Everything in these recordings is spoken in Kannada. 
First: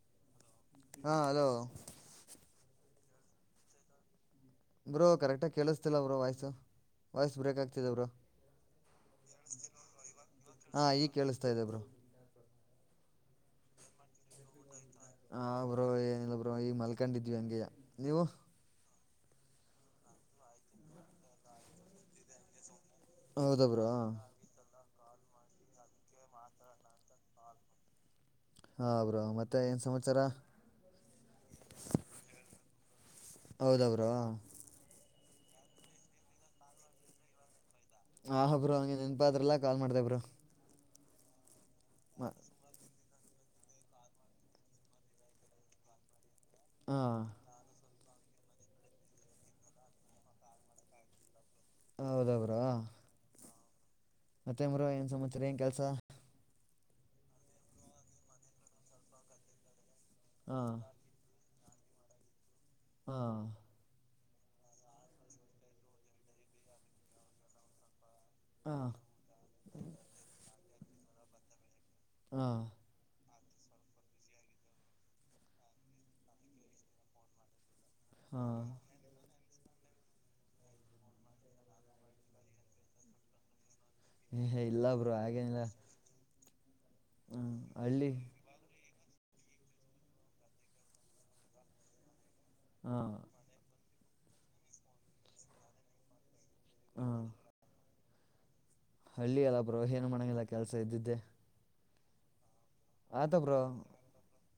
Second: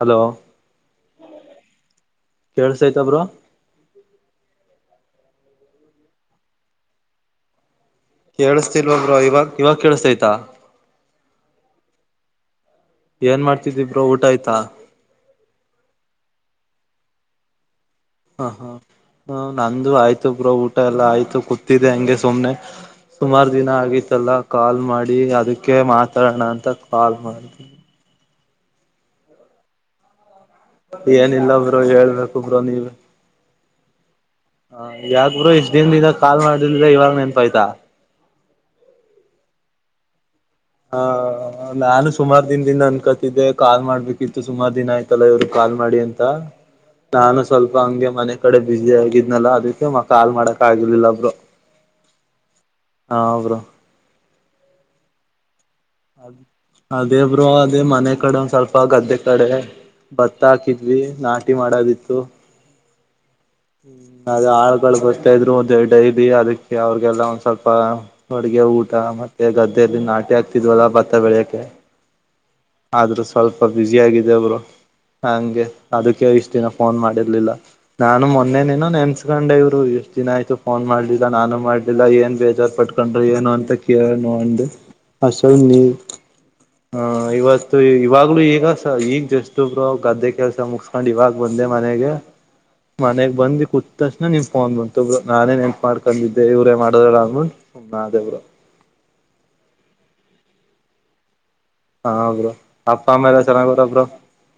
ಹಲೋ ಹಾ ಹಲೋ ಕೇಳ್ಸೈತಬ್ರ ಬ್ರೋ ಕರೆಕ್ಟಾಗಿ ಕೇಳಿಸ್ತಿಲ್ಲ ಬ್ರೋ ವಾಯ್ಸ ವಾಯ್ಸ್ ಬ್ರೇಕ್ ಆಗ್ತ ಕೇಳಸ್ತಿಲ್ವೊಬ್ರ ಇವಾಗ ಇವಾಗ ಕೇಳಿಸತಯ್ತಾ ಹಾ ಈಗ ಕೇಳಿಸ್ತಾ ಇದೆ ಬ್ರೋ ಏನ್ ಮಾಡ್ತಿದಿಬ್ರೋ ಊಟ ಆಯ್ತಾ ಹ ಬ್ರೋ ಏನಿಲ್ಲ ಬ್ರೋ ಈ ಮಲ್ಕೊಂಡಿದ್ವಿ ಅಂಗಯ ಹ ಹಾ ಹ ನಂದು ಆಯ್ತುಬ್ರ ಊಟ ಎಲ್ಲಾ ಆಯ್ತು ಕೂತಿದ್ದೆ ಹಂಗೆ ಸುಮ್ನೆ ಸುಮಾರು ಹೌದ ದಿನ ಬ್ರೋ ಆಗಿತ್ತಲ್ಲಾ ಕಾಲ್ ಮಾಡಿ ಅದಕ್ಕೆ ಮಾತಾಡೋಣ ಅಂತ ಕಾಲ್ ಮಾಡ್ದ ಹಾ ಅವ್ರ ಮತ್ತೆ ಏನ್ ಸಮಾಚಾರ ಏನಿಲ್ಲ ಬ್ರೋ ಹೇಳ್ಬೇಕು ಬ್ರೋ ನೀವು ಹೌದ ಅವರು ಹ ಯಾಕ್ರರು ಇಷ್ಟ್ ದಿನ ದಿಂದ ಕಾಲ್ ಮಾಡಲಿಲ್ಲ ಇವಾಗ ನೆನ್ಪ ಆಯ್ತಾ ಆ ಹ ಬ್ರೋ ಹಂಗೆ ನೆನಪಾದ್ರಲ್ಲ ಕಾಲ್ ಮಾಡ್ತ ಬ್ರರು ಹ ನಾನು ಸುಮಾರು ದಿನ ದಿನ ಅನ್ಕ ಕಾಲ್ ಮಾಡ್ಬೇಕಿತ್ತು ಸುಮಾರು ದಿನ ಆಯ್ತಲ್ಲ ಇವ್ರ ಕಾಲ್ ಮಾಡಿ ಅಂತ ಹಾ ನಾನು ಸ್ವಲ್ಪ ಹಂಗೆ ಮನೆ ಕಡೆ ಬ್ಯಸ ಆಗಿದ್ನಲ್ಲ ಅದಕ್ಕೆ ಕಾಲ್ ಮಾಡಕ್ ಆಗಿರ್ಲಿಲ್ಲಬ್ರು ಹೌದಾಗ್ರ ಮತ್ತೆ ಮರ ಏನ್ ಸಮಾಚಾರ ಏನ್ ಕೆಲ್ಸ ಅದೇಬ್ರು ಅದೇ ಮನೆ ಕಡೆ ಒಂದ ಸ್ವಲ್ಪ ಗದ್ದೆ ಕಡೆ ಭತ್ತ ಹಾ ಹಾಕಿದ್ವಿ ನಾಟಿ ಮಾಡೋದಿತ್ತು ಹಾ ಹ್ಮ್ ಅದ ಆಳ್ ಗಳು ಬರ್ತಾ ಇದ್ರು ಡೈಲಿ ಅದಕ್ಕೆ ಅವ್ರಿಗೆಲ್ಲ ಒಂದ್ ಸ್ವಲ್ಪ ಅಡ್ಗೆ ಹಾ ಊಟ ಮತ್ತೆ ಗದ್ದೆಯಲ್ಲಿ ನಾಟಿ ಆಗ್ತಿದ್ವಲ್ಲ ಭತ್ತ ಬೆಳಿಯಕೆ ಹಾ ಆದ್ರೂ ಸ್ವಲ್ಪ ಬ್ಯುಸ ಆಗಿದೆ ಒಬ್ರು ಹಂಗೆ ಅದಕ್ಕೆ ಇಷ್ಟ ದಿನ ಫೋನ್ ಮಾಡಿರ್ಲಿಲ್ಲ ನಾನು ಹಾ ಮೊನ್ನೆನೇನೋ ನೆನ್ಸ್ಕೊಂಡೆ ಇ ಎಷ್ಟು ದಿನ ಆಯತು ಫೋನ್ ಮಾಡಲಿಲ್ಲ ನಾನು ಮಾಡ್ಲಿಲ್ಲ ಏನ್ ಬೇಜಾರ್ ಪಟ್ಕೊಂಡ್ರ ಏನು ಅಂತ ನಂದು ಇಲ್ಲ ಬ್ರೋ ಹಸ ಹಾಗೇನಿಲ್ಲ ನೀ ಹ ಹ್ಮ್ ಇವತ್ತು ಹಳ್ಳಿ ಇವಾಗ್ಲು ಈಗ ಈಗ ಜಸ್ಬ್ರು ಗದ್ದೆ ಕೆಲ್ಸ ಮುಗಸ್ಕೊಂಡ್ ಇವಾಗ ಬಂದೆ ಮನೆಗೆ ಹಾ ಮನೆಗ್ ಬಂದ ಕತಕ್ಷಣ ನಿಮ್ ಫೋನ್ ಬಂತೊಬ್ರು ನಾನೇನ್ ನನ್ಪ್ ಮಾಡ್ಕೊಂಡಿದ್ದ ಇವರೇ ಮಾಡದೇ ಇಲ್ಲ ಹಾ ಅಂದೂ ಮಾಡ್ದೆ ಬ್ರೋ ಹಳ್ಳಿ ಅಲ್ಲ ಬ್ರೋ ಏನು ಮಾಡಂಗಿಲ್ಲ ಕೆಲ್ಸ ಇದ್ದಿದ್ದೆ ಹಾ ಬ್ರೋ ಅಪ್ಪ ಅಮ್ಮ ಆಯ್ತ ಎಲ್ಲ ಬ್ರೋ ಚೆನ್ನಾಗವ್ರ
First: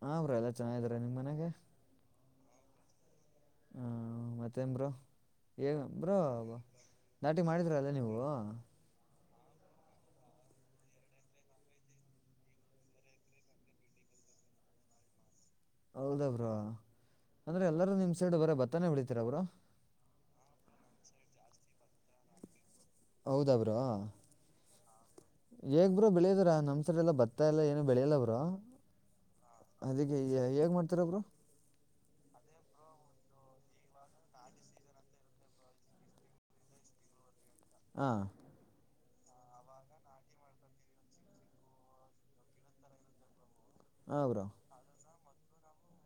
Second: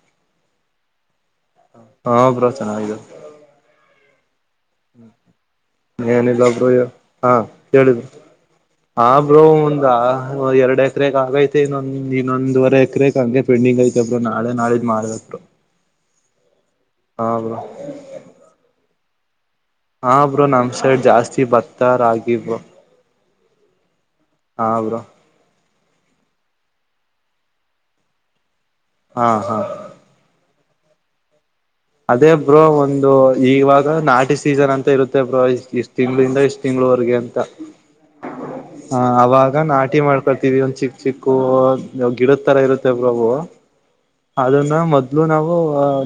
ಹ ಬ್ರೋ ಎಲ್ಲ ಚೆನ್ನಾಗಿದ್ರ ನಿಮ ಮನೆಗೆ ಚೆನ್ನಾಗಿದೆ ಹಾ ಮತ್ತೆ ಮತ್ತೇ ಬ್ರೋ ಏ ಬ್ರೋ ಏನಿಲ್ಲ ಬ್ರೋ ಹಾ ನಾಟಿ ಮಾಡಿದ್ರ ಅಲ್ಲ ನೀವು ಹ್ಮ್ ಒಂದ ಎರಡು ಎಕರೆಗೆ ಆಗೈತೆ ಇನ್ನೊ ಇನ್ನೊಂದುವವರೆ ಎಕರೆಗೆ ಹಂಗೆ ಪೆಂಡಿಂಗ್ ಐತೆ ಬ್ರೋ ನಾ ನಾಳೆ ನಾಳಿದ್ದ ಮಾಡ್ಬೇಕು ಹೌದ ಬ್ರ ಅಂದ್ರೆ ಎಲ್ಲಾರೂ ನಿಮ್ ಸೈಡ್ ಬರ ಬತ್ತಾನೇ ಬಿಡಿತೀರ ಅವರು ಹಾ ಬ್ರೋ ನಮ್ ಸೈಡ್ ಜಾಸ್ತಿ ಬತ್ತಾರ ಆಗಬೋ ಹೌದ ಬ್ರೋ ಹಾ ಬ್ರೋ ಹೇಗ್ ಬ್ರ ಬೆಳೆಯೋದ್ರ ನಮ್ಸರಿ ಎಲ್ಲ ಬತಾ ಎಲ್ಲಾ ಏನು ಬೆಳೆಯಲ್ಲ ಬ್ರರು ಹಾ ಹಾ [inaudible] ಅದಕ್ಕೆ ಹೇಗ್ ಮಾಡ್ತಾರಬ್ರು ಅದೇ ಬ್ರೋ ಒಂದು ಇವಾಗ ನಾಟಿ ಸೀಸನ್ ಅಂತ ಇರುತ್ತೆ ಬ್ರೋ ಇ ಇಷ್ಟ್ ತಿಂಗ್ಳಿಂದ ಇಷ್ಟ್ ತಿಂಗಗಳು ವರಿಗೆ ಅಂತ ಹಾ ಹ ಅವಾಗ ನಾಟಿ ಮಾಡ್ಕೊಳ್ತೀವಿ ಒಂದ ಚಿಕ್ಕ ಚಿಕ್ಕ ಗಿಡದ ತರ ಇರುತ್ತೆ ಬಾಬು ಹಾಂ ಬ್ರೋ ಅದನ್ನ ಮೊದ ಮದ್ಲು ನಾವು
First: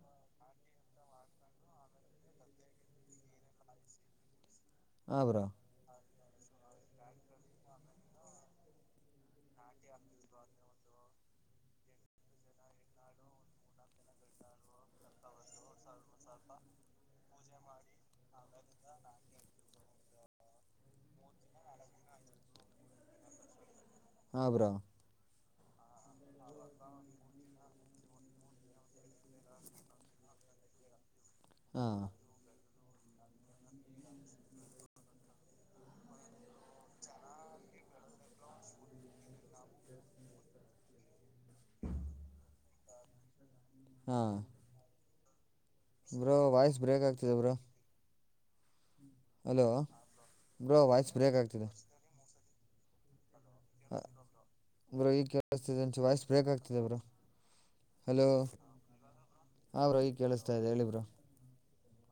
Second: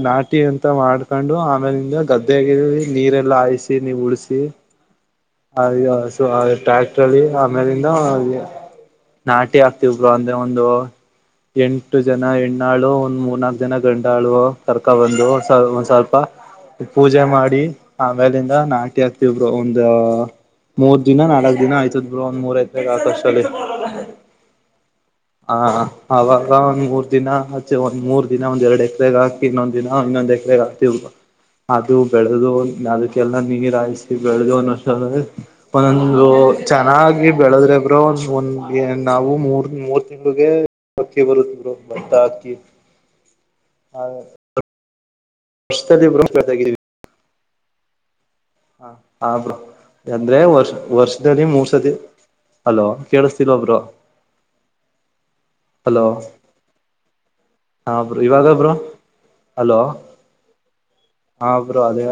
ನಾಟಿ ಅಂತ ಮಾಡ್ಕೊಂಡು ಆಮೇಲಿಂದ ಗದ್ದೆಗೆ ನೀರೆಲ್ಲ ಹಾಯಿಸಿ ನೀವು ಉಳಸಿ ಹಾಂ ಬ್ರೋ ಅ ಟ್ರ್ಯಾಕ್ಟ್ರಲ್ಲಿ ಆಮೇಲಿಂದ ನಾಟಿ ಹಾಕ್ತಿವಬ್ರು ಅಂದ್ರೆ ಒಂದು ಎಂಟು ಜನ ಎಂ ಆ ಳು ಒಂದ್ ಮೂರ್ನಾಾಕಕ್ ದಿನ ಗಂಟಾಳು ಕರ್ಕೊ ಬಂದು ಒಂದ್ ಸ್ವಲ್ಪ ಪೂಜೆ ಮಾಡಿ ಆಮೇಲಿಂದ ನಾಟಿ ಹಾಕ್ತಬ್ರು ಒಂದ ಮೂರ್ ದಿನ ನಾಲ್ಕಕ್ ದಿನ ಆಯ್ತದ ಬ್ರ ಒಂದ ಮೂರ್ ಐ್ತ ಬ ಆಕಷ್ಟಲ್ಲಿ ಹ ಬ್ರಾ ಹ ಅವಾಗ ಒಂದ್ ಮೂರ್ ದಿನ ಆಚೆ ಒಂದ್ ಮೂರ್ ದಿನ ಒಂದ್ ಎರಡ್ ಎಕರೆಗ ಹಾಕಿ ಇನ್ನೊಂದ್ ದಿನ ಇನ್ನೊಂದ್ ್ರ ಆತಿಲ್ವಾ ಅದು ಹಾಂ ಬೆಳೆದು ಅದಕ್ಕೆಲ್ಲ ನೀರ ಹಾಯಿಸಿ ಬೆಳೆದು ಅನ್ನೋ ಒಂದೊಂದು ಚೆನ್ನಾಗಿ ಬೆಳೆದ್ರೆ ಫೆಬ್ರವರಿ ಒಂದ ನಾವು ಮೂರ್ ಮೂವ ತಿಮಗೆ ಅಕ್ಕಿ ಬರುತ್ತರು ಭತ್ತ ಅಕ್ಕಿ ಹಾ ವರ್ಷದಲ್ಲಿ ಬ್ರೋ ಬಬ್ರು ವಾಯ್ಸ್ ಬೆಳದಿದ್ದೀವಿ ಬ್ರೇಕ್ ಆಗ್ತಿದೆ ಬ್ರೋ ಹ ಹಬ ಹಲೋ ಅಂದ್ರೆ ವರ್ಷ ಬ್ರೋ ವಾಯ್ಸ್ ಬ್ರೇಕ್ ವರ್ಷದಲ್ಲಿ ಆಗ್ತಿದೆ ಮೂರ್ ಸತಿ ಅಲೋ ಕೇಳತ ತಿನವರ ಬ್ರ ಈಗ ಕೇಳಸ್ತಿದೆ ಅಂಚ ವಾಯ್ಸ್ ಬ್ರೇಕ್ ಆಗ್ತಿದೆ ಬ್ರ ಹಾ ಬ್ರೋ ಹಲೋ ಇವಾಗ ಬ್ರೋ ಹ ಬ್ರೋ ಈಗ ಕೇಳಿಸತಾ ಇ ಹೇಳಿ ಬ್ರಾ ಹ್ರರು ಅದೇ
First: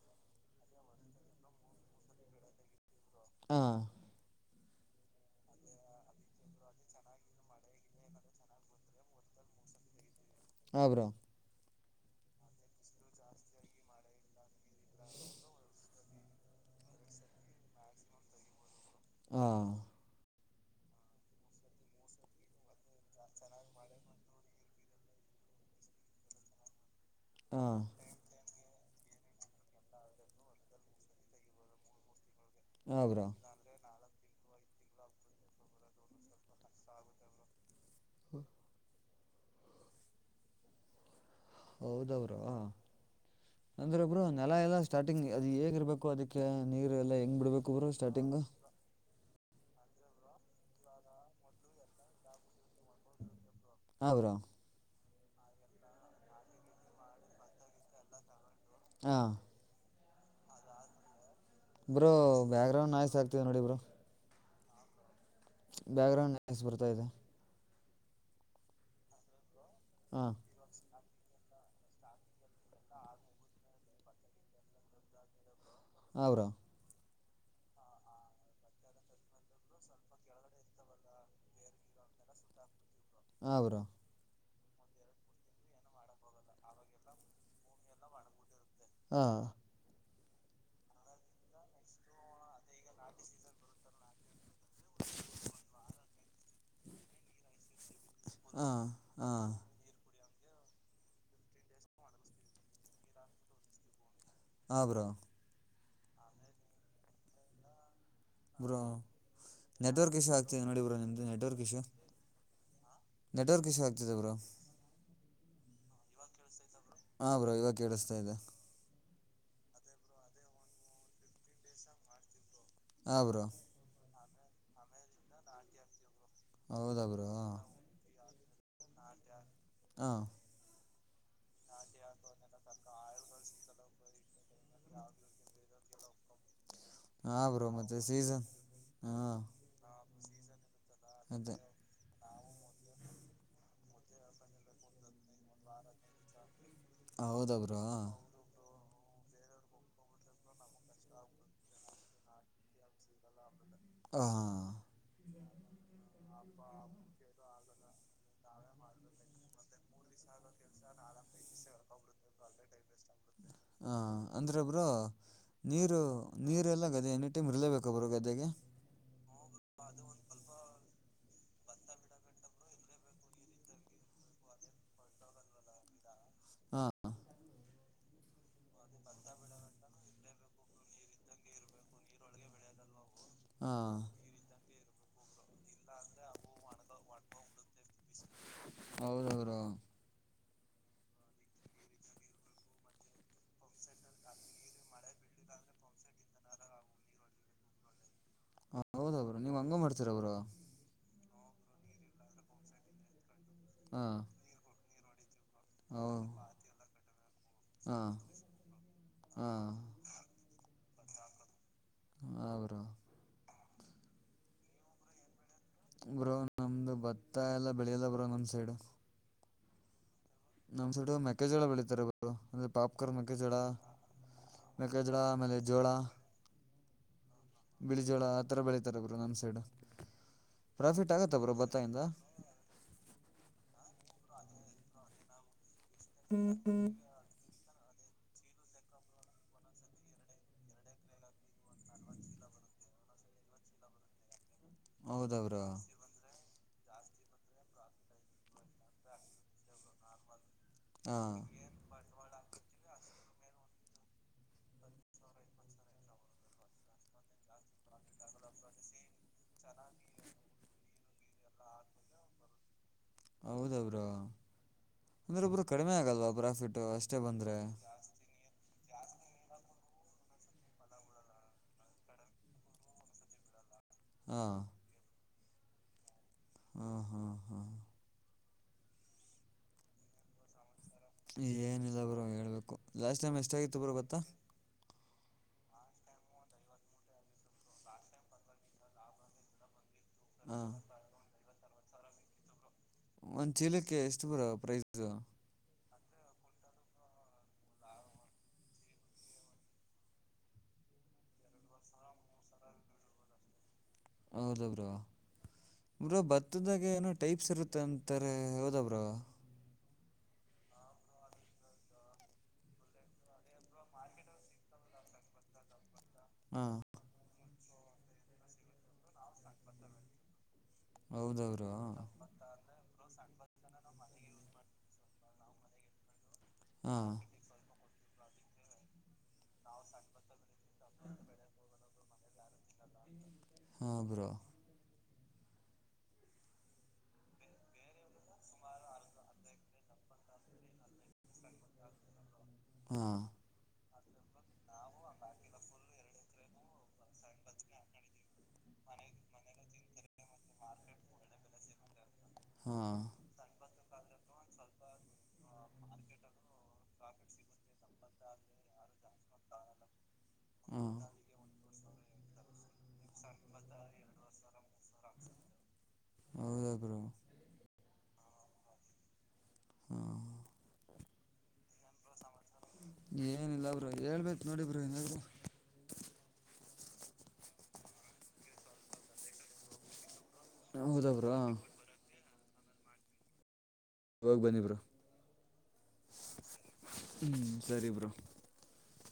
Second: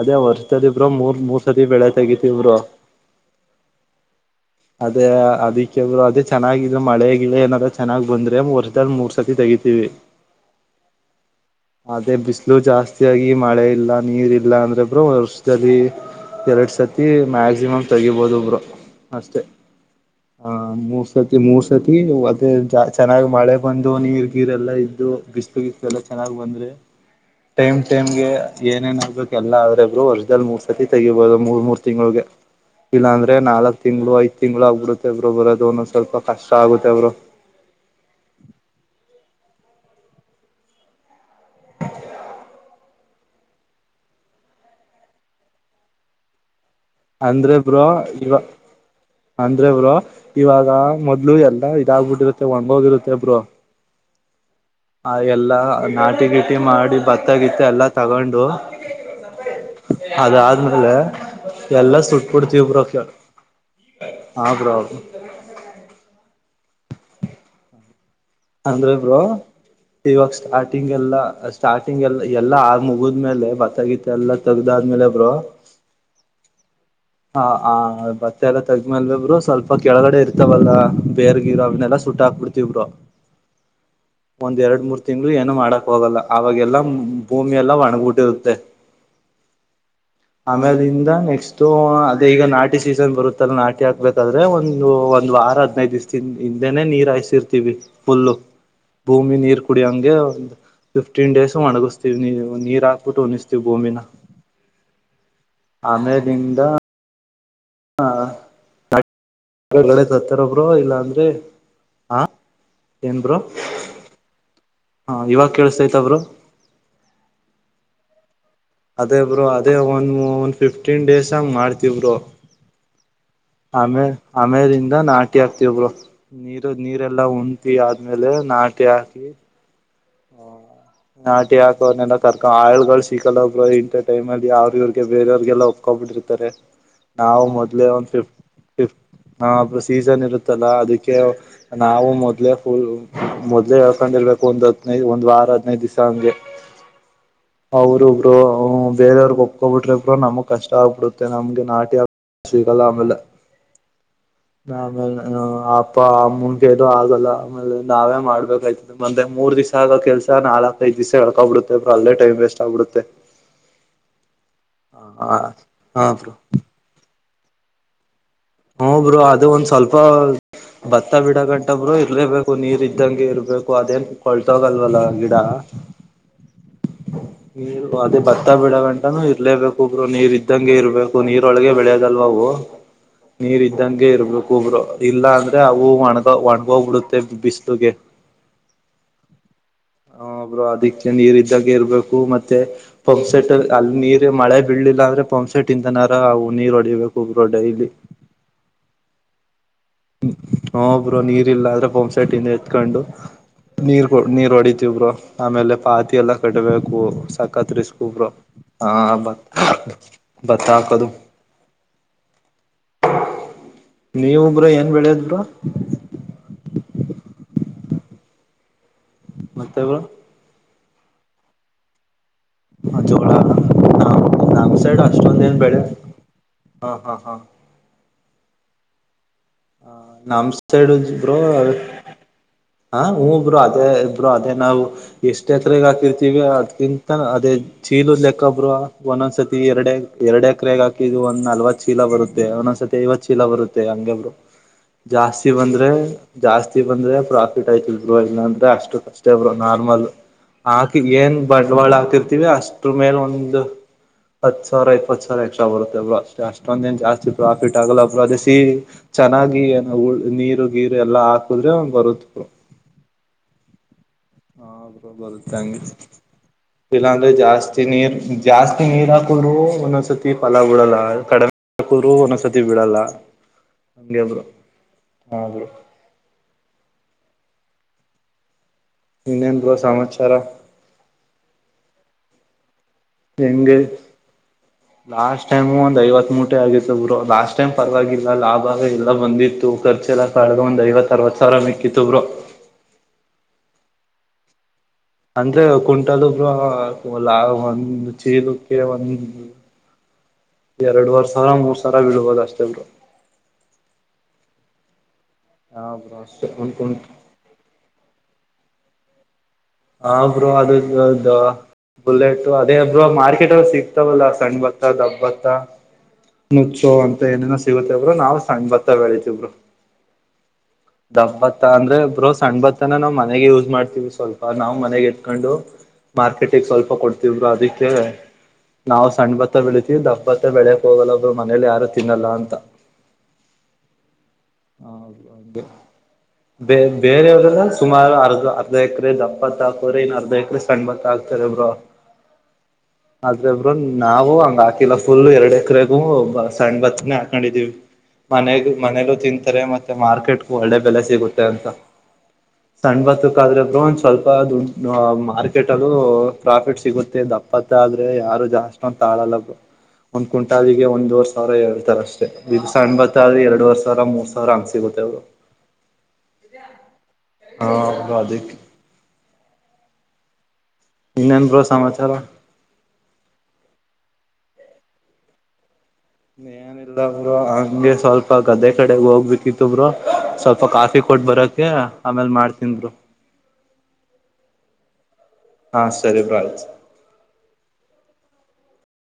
ಅದೇ ವರ್ಷದ ಇಬ್್ರರು ಮೂರ್ ಮೂರ್ ಸರಿ ಬೆಳೆ ತೆಗತಿವರು ಹಾ ಅದೇ ಅದಿಕ್ಕೆಬ್ರು ಅದೇ ಚೆನ್ನಿದ್ ಮಳೆಗಿಲ್ಲ ಏನಾದ್ರರು ಚೆನ್ನಾಗ್ ಬಂದ್ರೆ ವರ್ಷ ಮೂರ್ ಸತಿ ತಗ ತಗೋತೀವಿ ಆಬ್ರ ಅದೇ ಬಿಸಿಲು ಜಾಸ್ತಿಿಯಾಗಿ ಮಳೆ ಇಲ್ಲ ನೀರ್ ಇಲ್ಲ ಅಂದ್ರೆ ಬ್ರರು ವರ್ಷದಲ್ಲಿ ಎಡ್ ಸತಿ ಮ್ಯಾಕ್ಸಿಮಮ್ ತೆಗಿಬಹದು ಒಬ್ರು ಅಷ್ಟೆ ಹಾಂ ಹ ಮೂರ್ ಸತಿ ಮೂರ್ ಸತಿ ಮತ್ತೇ ಚೆನ್ನಾಗ್ ಮಳೆ ಬಂದು ನೀರ್ ಗೀರೆ ಎಲ್ಲಾ ಇದ್ದು ಬಿಸ್ಲು ಬಿಸ್ ಎಲ್ಲ ಚೆನ್ನಾಗ್ ಬಂದ್ರೆ ಟೈಮ್ ಹಾಂ ಟೈಮ್ಗೆ ಏನೇನ್ ಹ್ಬೇಕ ಎಲ್ಲ ಆದ್ರೆ ಒಬ್ರು ವರ್ಷಲ್ ಮೂರ್ ಸತಿ ತೆಗಿಬಹದು ಮೂರ್ ಮೂರ್ ತಿಂಗಳಗೆ ಹಾಂ ಇಲ್ಲಾ ಬ್ರೋ ಅಂದ್ರೆ ನಾಲ್ಕ್ ತಿಂಗಳು ಐದ್ ತಿಂಗಳು ಆಗ್ಬಿಡುತ್ತೆ ಇಬ್್ರರು ಬರೋದು ಒ ಸ್ವಲ್ಪ ಕಷ್ಟ ಆಗುತ್ತೆಬ್ರು ಹ್ಮ [inaudible] ಹೌದವರು [unintelligible] ಅಂದ್ರೆ ಒಬ್ರು ನೆಲ ಎಲ್ಲ ಸ್ಟಾರ್ಟಿಂಗ್ ಅದು ಹೇಗಿರ್ಬೇಕು ಅದಕ್ಕೆ ನೀರು ಎಲ್ಲ ಹೆಂಗೆ ಅಂದ್ರೆ ಬಿಡಬೇಕು ಬ್ರೋ ಇವ ಸ್ಟಾರ್ಟಿಂಗು ಅಂದ್ರೆ ಬ್ರೋ ಇವಾಗ ಮೊದ್ಲು ಎಲ್ಲ ಇದಾಗಬಿಟ್ಟಿರುತ್ತೆ ಒಣ್ಗಿರುತ್ತೆ ಬ್ರರು ಹೌ್ರ ಆ ಎಲ್ಲಾ ನಾಟಿ ಗಿಟಿ ಮಾಡಿ ಭತ್ತ ಗಿತ್ತ ಎಲ್ಲಾ ತಗೊಂಡು ಹಾ ಅದಾದ ಆದ್ಮೇಲೆ ಬ್ರೋ ಬ್ಯಾಕ್ ಗ್ರೌಂಡ್ ನಾತಿ ಆಗ್ತವ್ ನೋಡಿ ಬ್ರರು ಹೌ್ರ ಆ ಬ್ಯಾಕ್ ಗ್ರೌಂಡ್ ನಸ್ ಬರ್ತಾ ಇದೆ ಅಂದ್ರೆ ಇ ಬ್ರೋ ಇವಾಗ ಹಾಂ ಸ್ಟಾರ್ಟಿಂಗ್ ಎಲ್ಲಾ. ಸ್ಟಾರ್ಟಿಂಗ್ ಎಲ್ಲ ಎಲ್ಲಾ ಆ ಮುಗಿದ್ಮೇಲೆ ಬತ್ತಗೀತ ಎಲ್ಲಾ ತಗ್ದ ಆದ್ಮೇಲೆ ಬ್ರೋ. ಅವರಾ ಹ ಹ ಬತ್ತೆ ಎಲ್ಲ ತಗ್ಮೇಲ್ವಿಬ್ರು ಸ್ವಲ್ಪ ಕೆಳಗಡೆ ಇರ್ತವಲ್ಲ ಬೇರ್ ಗಿರನ್ನೆಲ್ಲಾ. ುಟ್ಟಾಕ್ಬಿಡ್ತವ್ರು ಹೌರು ಒಂದ್ ಎರಡ್ ಮೂರ್ ತಿಂ್ಗಳು ಏನು ಮಾಡಕ್ ಹೋಗಲ್ಲ ಆವಾಗೆಲ್ಲಾ ಭೂಮಿ ಎಲ್ಲಾ ಒಣಬಿಟ್ಟಿರುತ್ತೆ ಹಾ ಆಮೇಾಲರಿಿಂದ ನೆಕ್ಸ್ಟ್ ಅದೇ ಈಗ ನಾಟಿ ಸೀಸನ್ ಬರುತ್ತಲ್ಲ ನಾಟಿ ಹಾಕ್ಬೇಕಾದ್ರೆ ಒಂದು. ಒಂದ್ ವಾರ ಹದ್ೈದ್ ದಿವಸಿಂದ ಹಿಂದೆನನೆ ನೀರ್ ಹಾಯಸಿರ್ತಿೀವಿ. ಫುಲ್ಲು ಹಾಂ ಭೂಮಿ ಹಾಂ ನೀರ್ ಕುಡ ಹಂಗೆ ಫಿಫ್ಟೀನ್ ಡೇಸ್ ಒಣಗಿಸ್ತೀವಿ ನೀ ನೀರ್ ಹಾಕ್ಬಿಟ್ಟು ಅನಿಸ್ತೀವಿ ಭೂಮಿನ ಹ ಬ್ರೋ ಆಮೇದಿಂದ ಹಾ ಬ್ರೋ ನೆಟ್ವರ್ಕ್ ಇಶ್ಯೂ ಆಗ್ತಿದೆ ನೆತಾರಬರು ನೋಡಿ ಇಲ್ಲ ಬ್ರೋ ನಿಮ್ಮದು ಅಂದ್ರೆ ನೆಟ್ವರ್ಕ್ ಇಶ್ಯೂ ಹ ನೆಟ್ವರ್ಕ್ ಯಶು ಆಗ್ತದ ಬರು ಹಾ ಇವಾಗ ಕೇಳಸ್ತೈತ ಅವರು ಹಾ ಬ್ರೋ ಇವಾಗ ಕೇಳಿಸ್ತಾ ಇದೆ ಅದೇ ಬರು ಅದೇ ಒಂದ ಒಂದ್ ಫಿಫ್ಟೀನ್ ಡೇಸ್ ಹಂಗ ಮಾಡ್ತವರು ಆಬ್ರು ಆಮೇದಿಂದ ನಾಟಿ ಹಾಕ್ತಿವರು ನೀರು ಹೌದಾ ಬ್ರೋ ನೀರೆಲ್ಲಾ ಉಣತಿ ಆದ್ಮೇಲೆ ನಾಟಿ ಹಕಿ ಹಾ ನಾಟಿ ಹಾಕೋನ್ನೆಲ್ಲ ಕರ್ಕೊಂಡ ಆಳ್ುಗಳು ಸಿಕ್ಕಲ್ಲೊಬ್ರು ಇಂಥ ಟೈಮ ಅಲ್ಲಿ ಅವ್ರವ್ರಿಗೆ ಬೇರೆಯವ್ರರಿಗೆಲ್ಲ ಒಪ್ಕೊಂಡ್ಬಿಟ್ಟ. ಹಾಂ ನಾವು ಬ್ರೋ ಮೊದ್ಲೇ ಮತ್ತು ಒಂದ ಫಿಫ್ಟ ಸೀಸನ್ ಹಾಂ ಹ ಅ್ರ ಸೀಸನ್ ಇರುತ್ತಲ್ಲ ಅದಕ್ಕೆ ಅದೇ ನಾವು ಮ ಮೊದ್ಲೇ ಫುಲ್ ಮೊದ್ಲೇ ಹೇಳ್ಕೊಂಡ್ಿರ್ಬೇಕು ಒಂದ್ ಹದ್ಿನೈದು ಒಂದ್ ವಾರ ಹದ್ಿನೈದು್ ದಿವಸ ಹಂಗೆ. ಹೌದಾ ಬ್ರೋ ಅವರುಬ್ರು ಬೇರೆಯವ್ರಿಗೆ ಒಪ್ಕೊಬಿಟ್ರೆ ಕ್ರ ನಮಗೆ ಕಷ್ಟ ಆಗ್ಬಿಡುತ್ತೆ ನಮ್ಗೆ ನಾಟಿ ಅಭ್ಯಾಸ ಸಿಗಲ್ಲ ಆಮೇಲೆ. ಹಾಂ ನ ಆಮೇಲೆ ಅಪ್ಪ ಅಮ್ಮನ್ ಬೇದು ಆಗಲ್ಲ ಆಮೇಲೆ ನಾವೇ ಮಾಡಬೇಕಾಯ್ತ ಮಂದೆ ಮೂರ್ ದಿವಸ ಕೆಲ್ಸ ನಾಲ್ಕ ಐದು ದಿವಸ ಹಳ್ಕೊಬಿಡೆ್ರ ಅಲ್ಲೇ ಟಮ್ ವೇಸ್ಟ್ ಆಗ್ಬಿಡುತ್ತೆ ಹ ಅಂದ್ರ ಒಬ್ರು ಹ ನೀರು ಹಾ ಬ್ರೋ ನೀರೆಲ್ಲ ಗದ ಎನಿ ಟೈಮ್ ಇರ್ಲೇಬೇಕಬ್ರು ಗದ. ಹೂ ಬರು ಅದು ಒಂದ್ ಸ್ವಲ್ಪ ಭತ್ತ ಬಿಡ ಗಂಟಬ್ರು ಇರ್ಲೇಬೇಕು ನೀರ್ ಇದ್ದಂಗೆ ಇರ್ಬೇಕು ಅದೇನ್ ಕೊಳ್ತೋಗಲ್ವಲ್ಲ ಗಿಡ. ಹಾಂ ನೀ ಅದೇ ಭತ್ತ ಬಿೀಡ ಗಂಟಾನು ಇರ್ಲೇಬೇಕು ಒಬ್ರು ನೀರ್ ಇದ್ದಂಗೆ ಇರ್ಬೇಕು ನೀರೊಳಗೆ ಬೆಳೆಯೋದಲ್ವ ಅವು. ನೀರ್ ಹಾಂ ಇದ್ದಂಗೆ ಇರಬೇಕು ಒಬ್ರು ಇಲ್ಲ ಅಂದ್ರೆ ಅವು ಒಣಗ ಒಣಗೋಗ್ಬಿಡುತ್ತೆ ಬಿಸ್ಲುಗೆ. ಹೌದೌದ ಅದಕ್ಕೆ ನೀರ್ ಇದ್ದಾಗ ಇರ್ಬೇಕು ಮತ್ತೆ ಪಂಪ್ ಸೆಟ್ ಅಲ್ಲಿ ನೀರ್ ಮಳೆ ಬಿೀಲಿಲ್ಲ ಅಂದ್ರೆ ಪಂಪ್. ಸೆಟ್ಟಿಂದನಾರ ಅವು ನೀರು ಹೊಡಿಬೇಕು್ರಡೈಲ್ಲಿ ಹ ಹೌದ ಅವ್ರರು ನೀವ್ ಹಂಗ ಮಾಡ್ತೀರ ಅವರು ಇಬ್ರು ನೀರ್ ಇಲ್ಲಾಂದ್ರೆ ಪಂಪ್ ಸೈಟ್ ಇಂದ ಎತ್ಕೊಂಡು ನೀರ್ ಹಾಂ ಕೊ ನೀರ್ ಹೊಡತಿ ಇಬ್ರು ಆಮೇಲೆ ಹೌ ಪಾತಿ ಎಲ್ಲ ಕಟ್ಬೇಕು ಸಕತ್ ರ ಹಾಂ ಸ್ಕೊಬ್ರು ಹಾ ಹಾಂ ಬತಾವಕುದುು ಹಾಂ ಬ್ರೋ ನೀವಬ್್ರ ಏನ್ ಬೆಳೆಯದರು ಬ್ರೋ ನಮ್ದು ಭತ್ತ ಎಲ್ಲ ಬೆಳಿಯಲ್ಲ ಬ್ರೋ ನಮ್ ಸೈಡ್ ಮತ್ತೆಬ್ರು ನಮ್ ಸು ಮೆಕಜಳ ಬೆಳಿತತಾರ ಅಂದ್ರೆ ಪಾಪ್ಕರ್ ಜೋಳ ಮೆಕ್ಕೆೇಜಡ ನಮ್ ಸೈಡ್ ಮೆಕ್ಕೆಜಡ ಅಷ್ಟೊಂದ ಆಮೇಲೆ ಏನ್ ಬೆಳೆ ಜೋಳ ಹಾ ಹಾ ಹಾ ಬಿಳಿ ಜೋಳ ಆ ತರ ಬೆಳೀಿತಾರೆ ಗುರು ನಮ್ ಹ ನಾಮ್ ಸೈಡು ಬ್ರೋ ಹ ಹೂ ಬ್ರೋ ಅದೇ ಅದೇ ನಾವು ಎಷ್ಟ್ತ್ರಗ ಹಾಕಿರ್ತೀವಿ ಅದ್ಕಿಂತ ಅದೇ ಚೀಲದ ಲೆಕ್ಕೊಬ್ರು ಒಂದೊಂದ್ಸ ಸತಿ ಎರಡೆ ಎರಡೆ ಕ್ರಗ್ ಹಾಕಿದ ಒ್ ನಲ್ವತ್ ಚೀಲ ಬರುತ್ತೆ ಒಂದೊಂದ್ಸತಿ ಇವ ಚೀಲ ಬರುತ್ತೆ ಹಂಗಬ್ರು ಹೌದ ಜಾಸ್ತಿ ಬ್ರೋ ಬಂದ್ರೆ ಜಾಸ್ತಿ ಬಂದ್ರೆ ಪ್ರಾಫಿಟ್ ಆಯ್ತಲ್ರು ಇಲ್ಲಾಂದ್ರೆ ಅಷ್ಟು ಕಷ್ಟೇ ಬರು ನಾರ್ಮಲ್ ಆಾಕಿ ಏನ್ ಹಾಂ ಬಂಡವಾಳ ಹಾತಿರ್ತಿೀವಿ ಅಷ್ಟ್ರ ಮೇಲೆ ಒಂದು ಹತ್ ಸಾವಿರ ಇಪ್ಪತ್ತು ಸಾವಿರ ಎಕ್ಸ್ಟ್ರಾ ಬರುತ್ತೆಬ್್ರರು ಅಷ್ಟೇ ಅಷ್ಟೊಂದ ದನ್ ಜಾಸ್ತಿ ಪ್ರಾಫಿಟ್ ಆಗಲ್ಲಬ್ರು ಅದೇ ಸಿ ಚೆನ್ನಾಗಿ ಏನ ನೀರು ಗೀರು ಎಲ್ಲಾ ಹಾಕುದ್ರೆ ಬರುತ್ ಹೌದ ಅವ್ರಾ ಹ್ರ ಬರುತಂಗ ಪ್ರಾಫಿಟ್ಟು ಅಷ್ಟೇ ಇಲ್ಲಾಂದ್ರೆ ಬಂದರೆ ಜಾಸ್ತಿ ನೀರ್ ಜಾಸ್ತಿ ನೀರಾಕೂರು ಒಂದೊಂದ್ಸರ್ತಿ ಫಲ ಉಡಲ್ಲ ಕಡಿಮೆ ಕೂರು ಒಂದಸತಿ ಬಿಡಲ್ಲ ನಮ್ಗೆಬ್ರು ಹಾಂ ಹಾಗೆ ಹಾ ಹಾ ಹಾ ಇನ್ನೆನು ಸಮಾಚಾರ ಏನಿಲ್ಲ ಬ್ರೋ ಹೇಳ್ಬೇಕು ಲಾಸ್ಟ್ ಟೈಮ್ ಹೆಂಗೆ ಎಷ್ಟಾಗಿತ್ತು ಬರೋ ಗೊತ್ತಾ ಲಾಸ್ಟ್ ಟೈಮ್ು ಒಂದು ಐವತ್ ಮೂಟೆ ಆಗಿತ್ತುಬ್ರು ಲಾಸ್ಟ್ ಟೈಮ್ ಪರವಾಗಿಲ್ಲ ಲಾಭ ಎಲ್ಲ ಬಂದಿತ್ತು ಖರ್ಚಲ್ಲ್ದ ಹಾಂ ಒಂದು ಐವತ್ ಅರವತ್ ಸಾವಿರ ಮಿಕ್ಕಿತ್ತುಬ್ರು ಒಂದ್ ಚೀಲಕ್ಕೆ ಎಷ್ಟು ಬರ ಪ್ರೈಸ್ ಅಂದ್ರೆ ಕುಂಟಲುಬ್ ಲ ಒಂದು ಚೀಲು ಕಿರೆ ಒಂದ [inaudible] ಎರಡುುವರ್ ಸಾವಿ ಮೂರ್ ಸಾವರ ಬಿಳ್ಬೋುದ ಅಷ್ಟೇ ಬಿರು ಹೌದ ಬ್ರ ಬ್ರೋ ಬ್ರ ಅಷ್ಟೇ ಒಂದ್ ಭತ್ತದಾಗ ಕುಂಟಲ್ ಏನೋ ಟೈಪ್ಸ್ ಇರುತ್ತೆ ಅಂತಾರೆ ಹೌದಬ್ರ ಕ್ರ ಹಾಬ್್ರೋ ಅದು್ದ ಬುಲೆಟ್ು ಅದೇ ಒಬ್ರು ಮಾರ್ಕೆಟ್ಲ್ಲಿ ಸಿಗ್ತಾವಲ್ಲ ಸಣ್ ಬತ್ತ ದಬ್ ಬತ್ತ ಹಾಂ ನಚ್ಚೋ ಅಂತ ಏನೇನೋ ಸಿಗುತ್ತೆಬ್ರರು ನಾವ್ ಸಣ್ಣ ಬತ್ತ ಬೆಳತಿವರು ಹೌದಾ ದಬ್ಬತ್ತ ಬ್ರೋ ಅಂದ್ರೆ ಬ್ರೋ ಸಣ್ಬತ್ತನ ನಾವ್ ಮ ಮನೆಗೆ ಯೂಸ್ ಮಾಡ್ತೀವ್ರು ಸ್ವಲ್ಪ ನಾವು್ ಮನೆಗೆ ಎತ್ಕೊಂಡು ಮಾರ್ಕೆಟಿಗೆ ಸ್ವಲ್ಪ ಹಾಂ ಕೊಡ್ತವ್ರು ಅದಕ್ಕೆ ನಾವು ಸಣ್ ಭತ್ತ ಬೆಳಿತೀವಿ ದಬ್ಬತ್ತ ಬೆಳೆಯಕ್ ಹೋಗಲ್ಲೊಬ್ರು ಮನೇಲಿ ಯಾರು ತಿನ್ನಲ್ಲ ಅಂತ ಹಾ ಬ್ರೋ ಹ ಅೇ [inaudible] ಬೇ ಬೇರೆಯವ್ರಲ್ಲ ಸುಮಾರು ಅರ್ಧ ಅರ್ಧ ಎಕರೆ ದಪ್ಪತ್ ಹಾಕೋ್ರೆ ಇನ್ನು ಅರ್ಧ ಎಕರೆ ಸಣ್ಣ ಬತ್ತ ಹಾತಾರೆ ಹ ಹ ಆದ್ರೆ ಬ್ರೊ ನಾವು ಹಂಗ ಹಾಕಿಲ್ಲ ಫುಲ್ ಎರಡ್ ಎಕರೆಗೂ ಸಣ್ ಬತ್ನೆೇ ಹಾಕೊಂಡಿದೀವಿ ಮನೆಗ ಮನೇಲ್ಲೂ ತಿಂತಾರೆ ಮತ್ತೆ ಮಾರ್ಕೆಟ್ ಒಳ್ಳೆ ಬೆಲೆ ಸಿಗುತ್ತೆ ಅಂತ ಹಾಂ ಸಣ್ಣ ಬತಕ್ ಆದ್ರೆ ಬ್ರೋಂಚ್ ಸ್ವಲ್ಪ ದುಡ್ ಮಾರ್ಕೆಟ್ಲ್ಲೂ ಪ್ರಾಫಿಟ್ ಸಿಗುತ್ತೆ ದಪ್ಪತ್ತು ಆದ್ರೆ ಯಾರು ಜಾಸ್ಟ್ ಒಂದ್ ತಾಳಲ್ಲ ಒಂದ್ ಕುಂಟಾಲಿಗೆ ಹಾಂ ಒಂದವರ್ ಸಾವಿರ ಎರ ಅಷ್ಟೇ ದಸ ಅಣ್ ಬತ್್ರೆ ಎರಡ್ವರ್ ಸಾವಿರ ಮೂರ್ ಸಾವಿರ ಹಂಗ್ ಸಿಗುತ್ತೆ ಅವರು ಹೌದಾ ಬ್ರೋ ಹಾ ಬದುಕ್ಕೆ ಹಾ ಇನ್ನನ್ ಪ್ರ ಸಮಾಚಾರ ಏನಿಲ್ಲ ಬ್ರೋ ಹೇಳ್ಬೇಕು ನೋಡಿ ಬ್ರರು ಏನಿಲ್ಲ ಬ್ರರು ಹಂಗೆ ಸ್ವಲ್ಪ ಗದ್ದೆ ಕಡೆಗ್ ಹೋಗ್ಬೇಕಿತ್ತು ಬರು ಸ್ವಲ್ಪ ಕಾಫಿ ಹೌದಾ ಕೊಟ್ ಬ್ರೋ ಬರಕ ಆಮೇಲ್ ಮಾಡ್ತನ್ರು ಹೋಗ್ ಬಂದಿಬರು ಹಾ ಸರಿ ಭ್ರಾಯ ಹ್ಮ್ ಸರಿ ಬ್ರೋ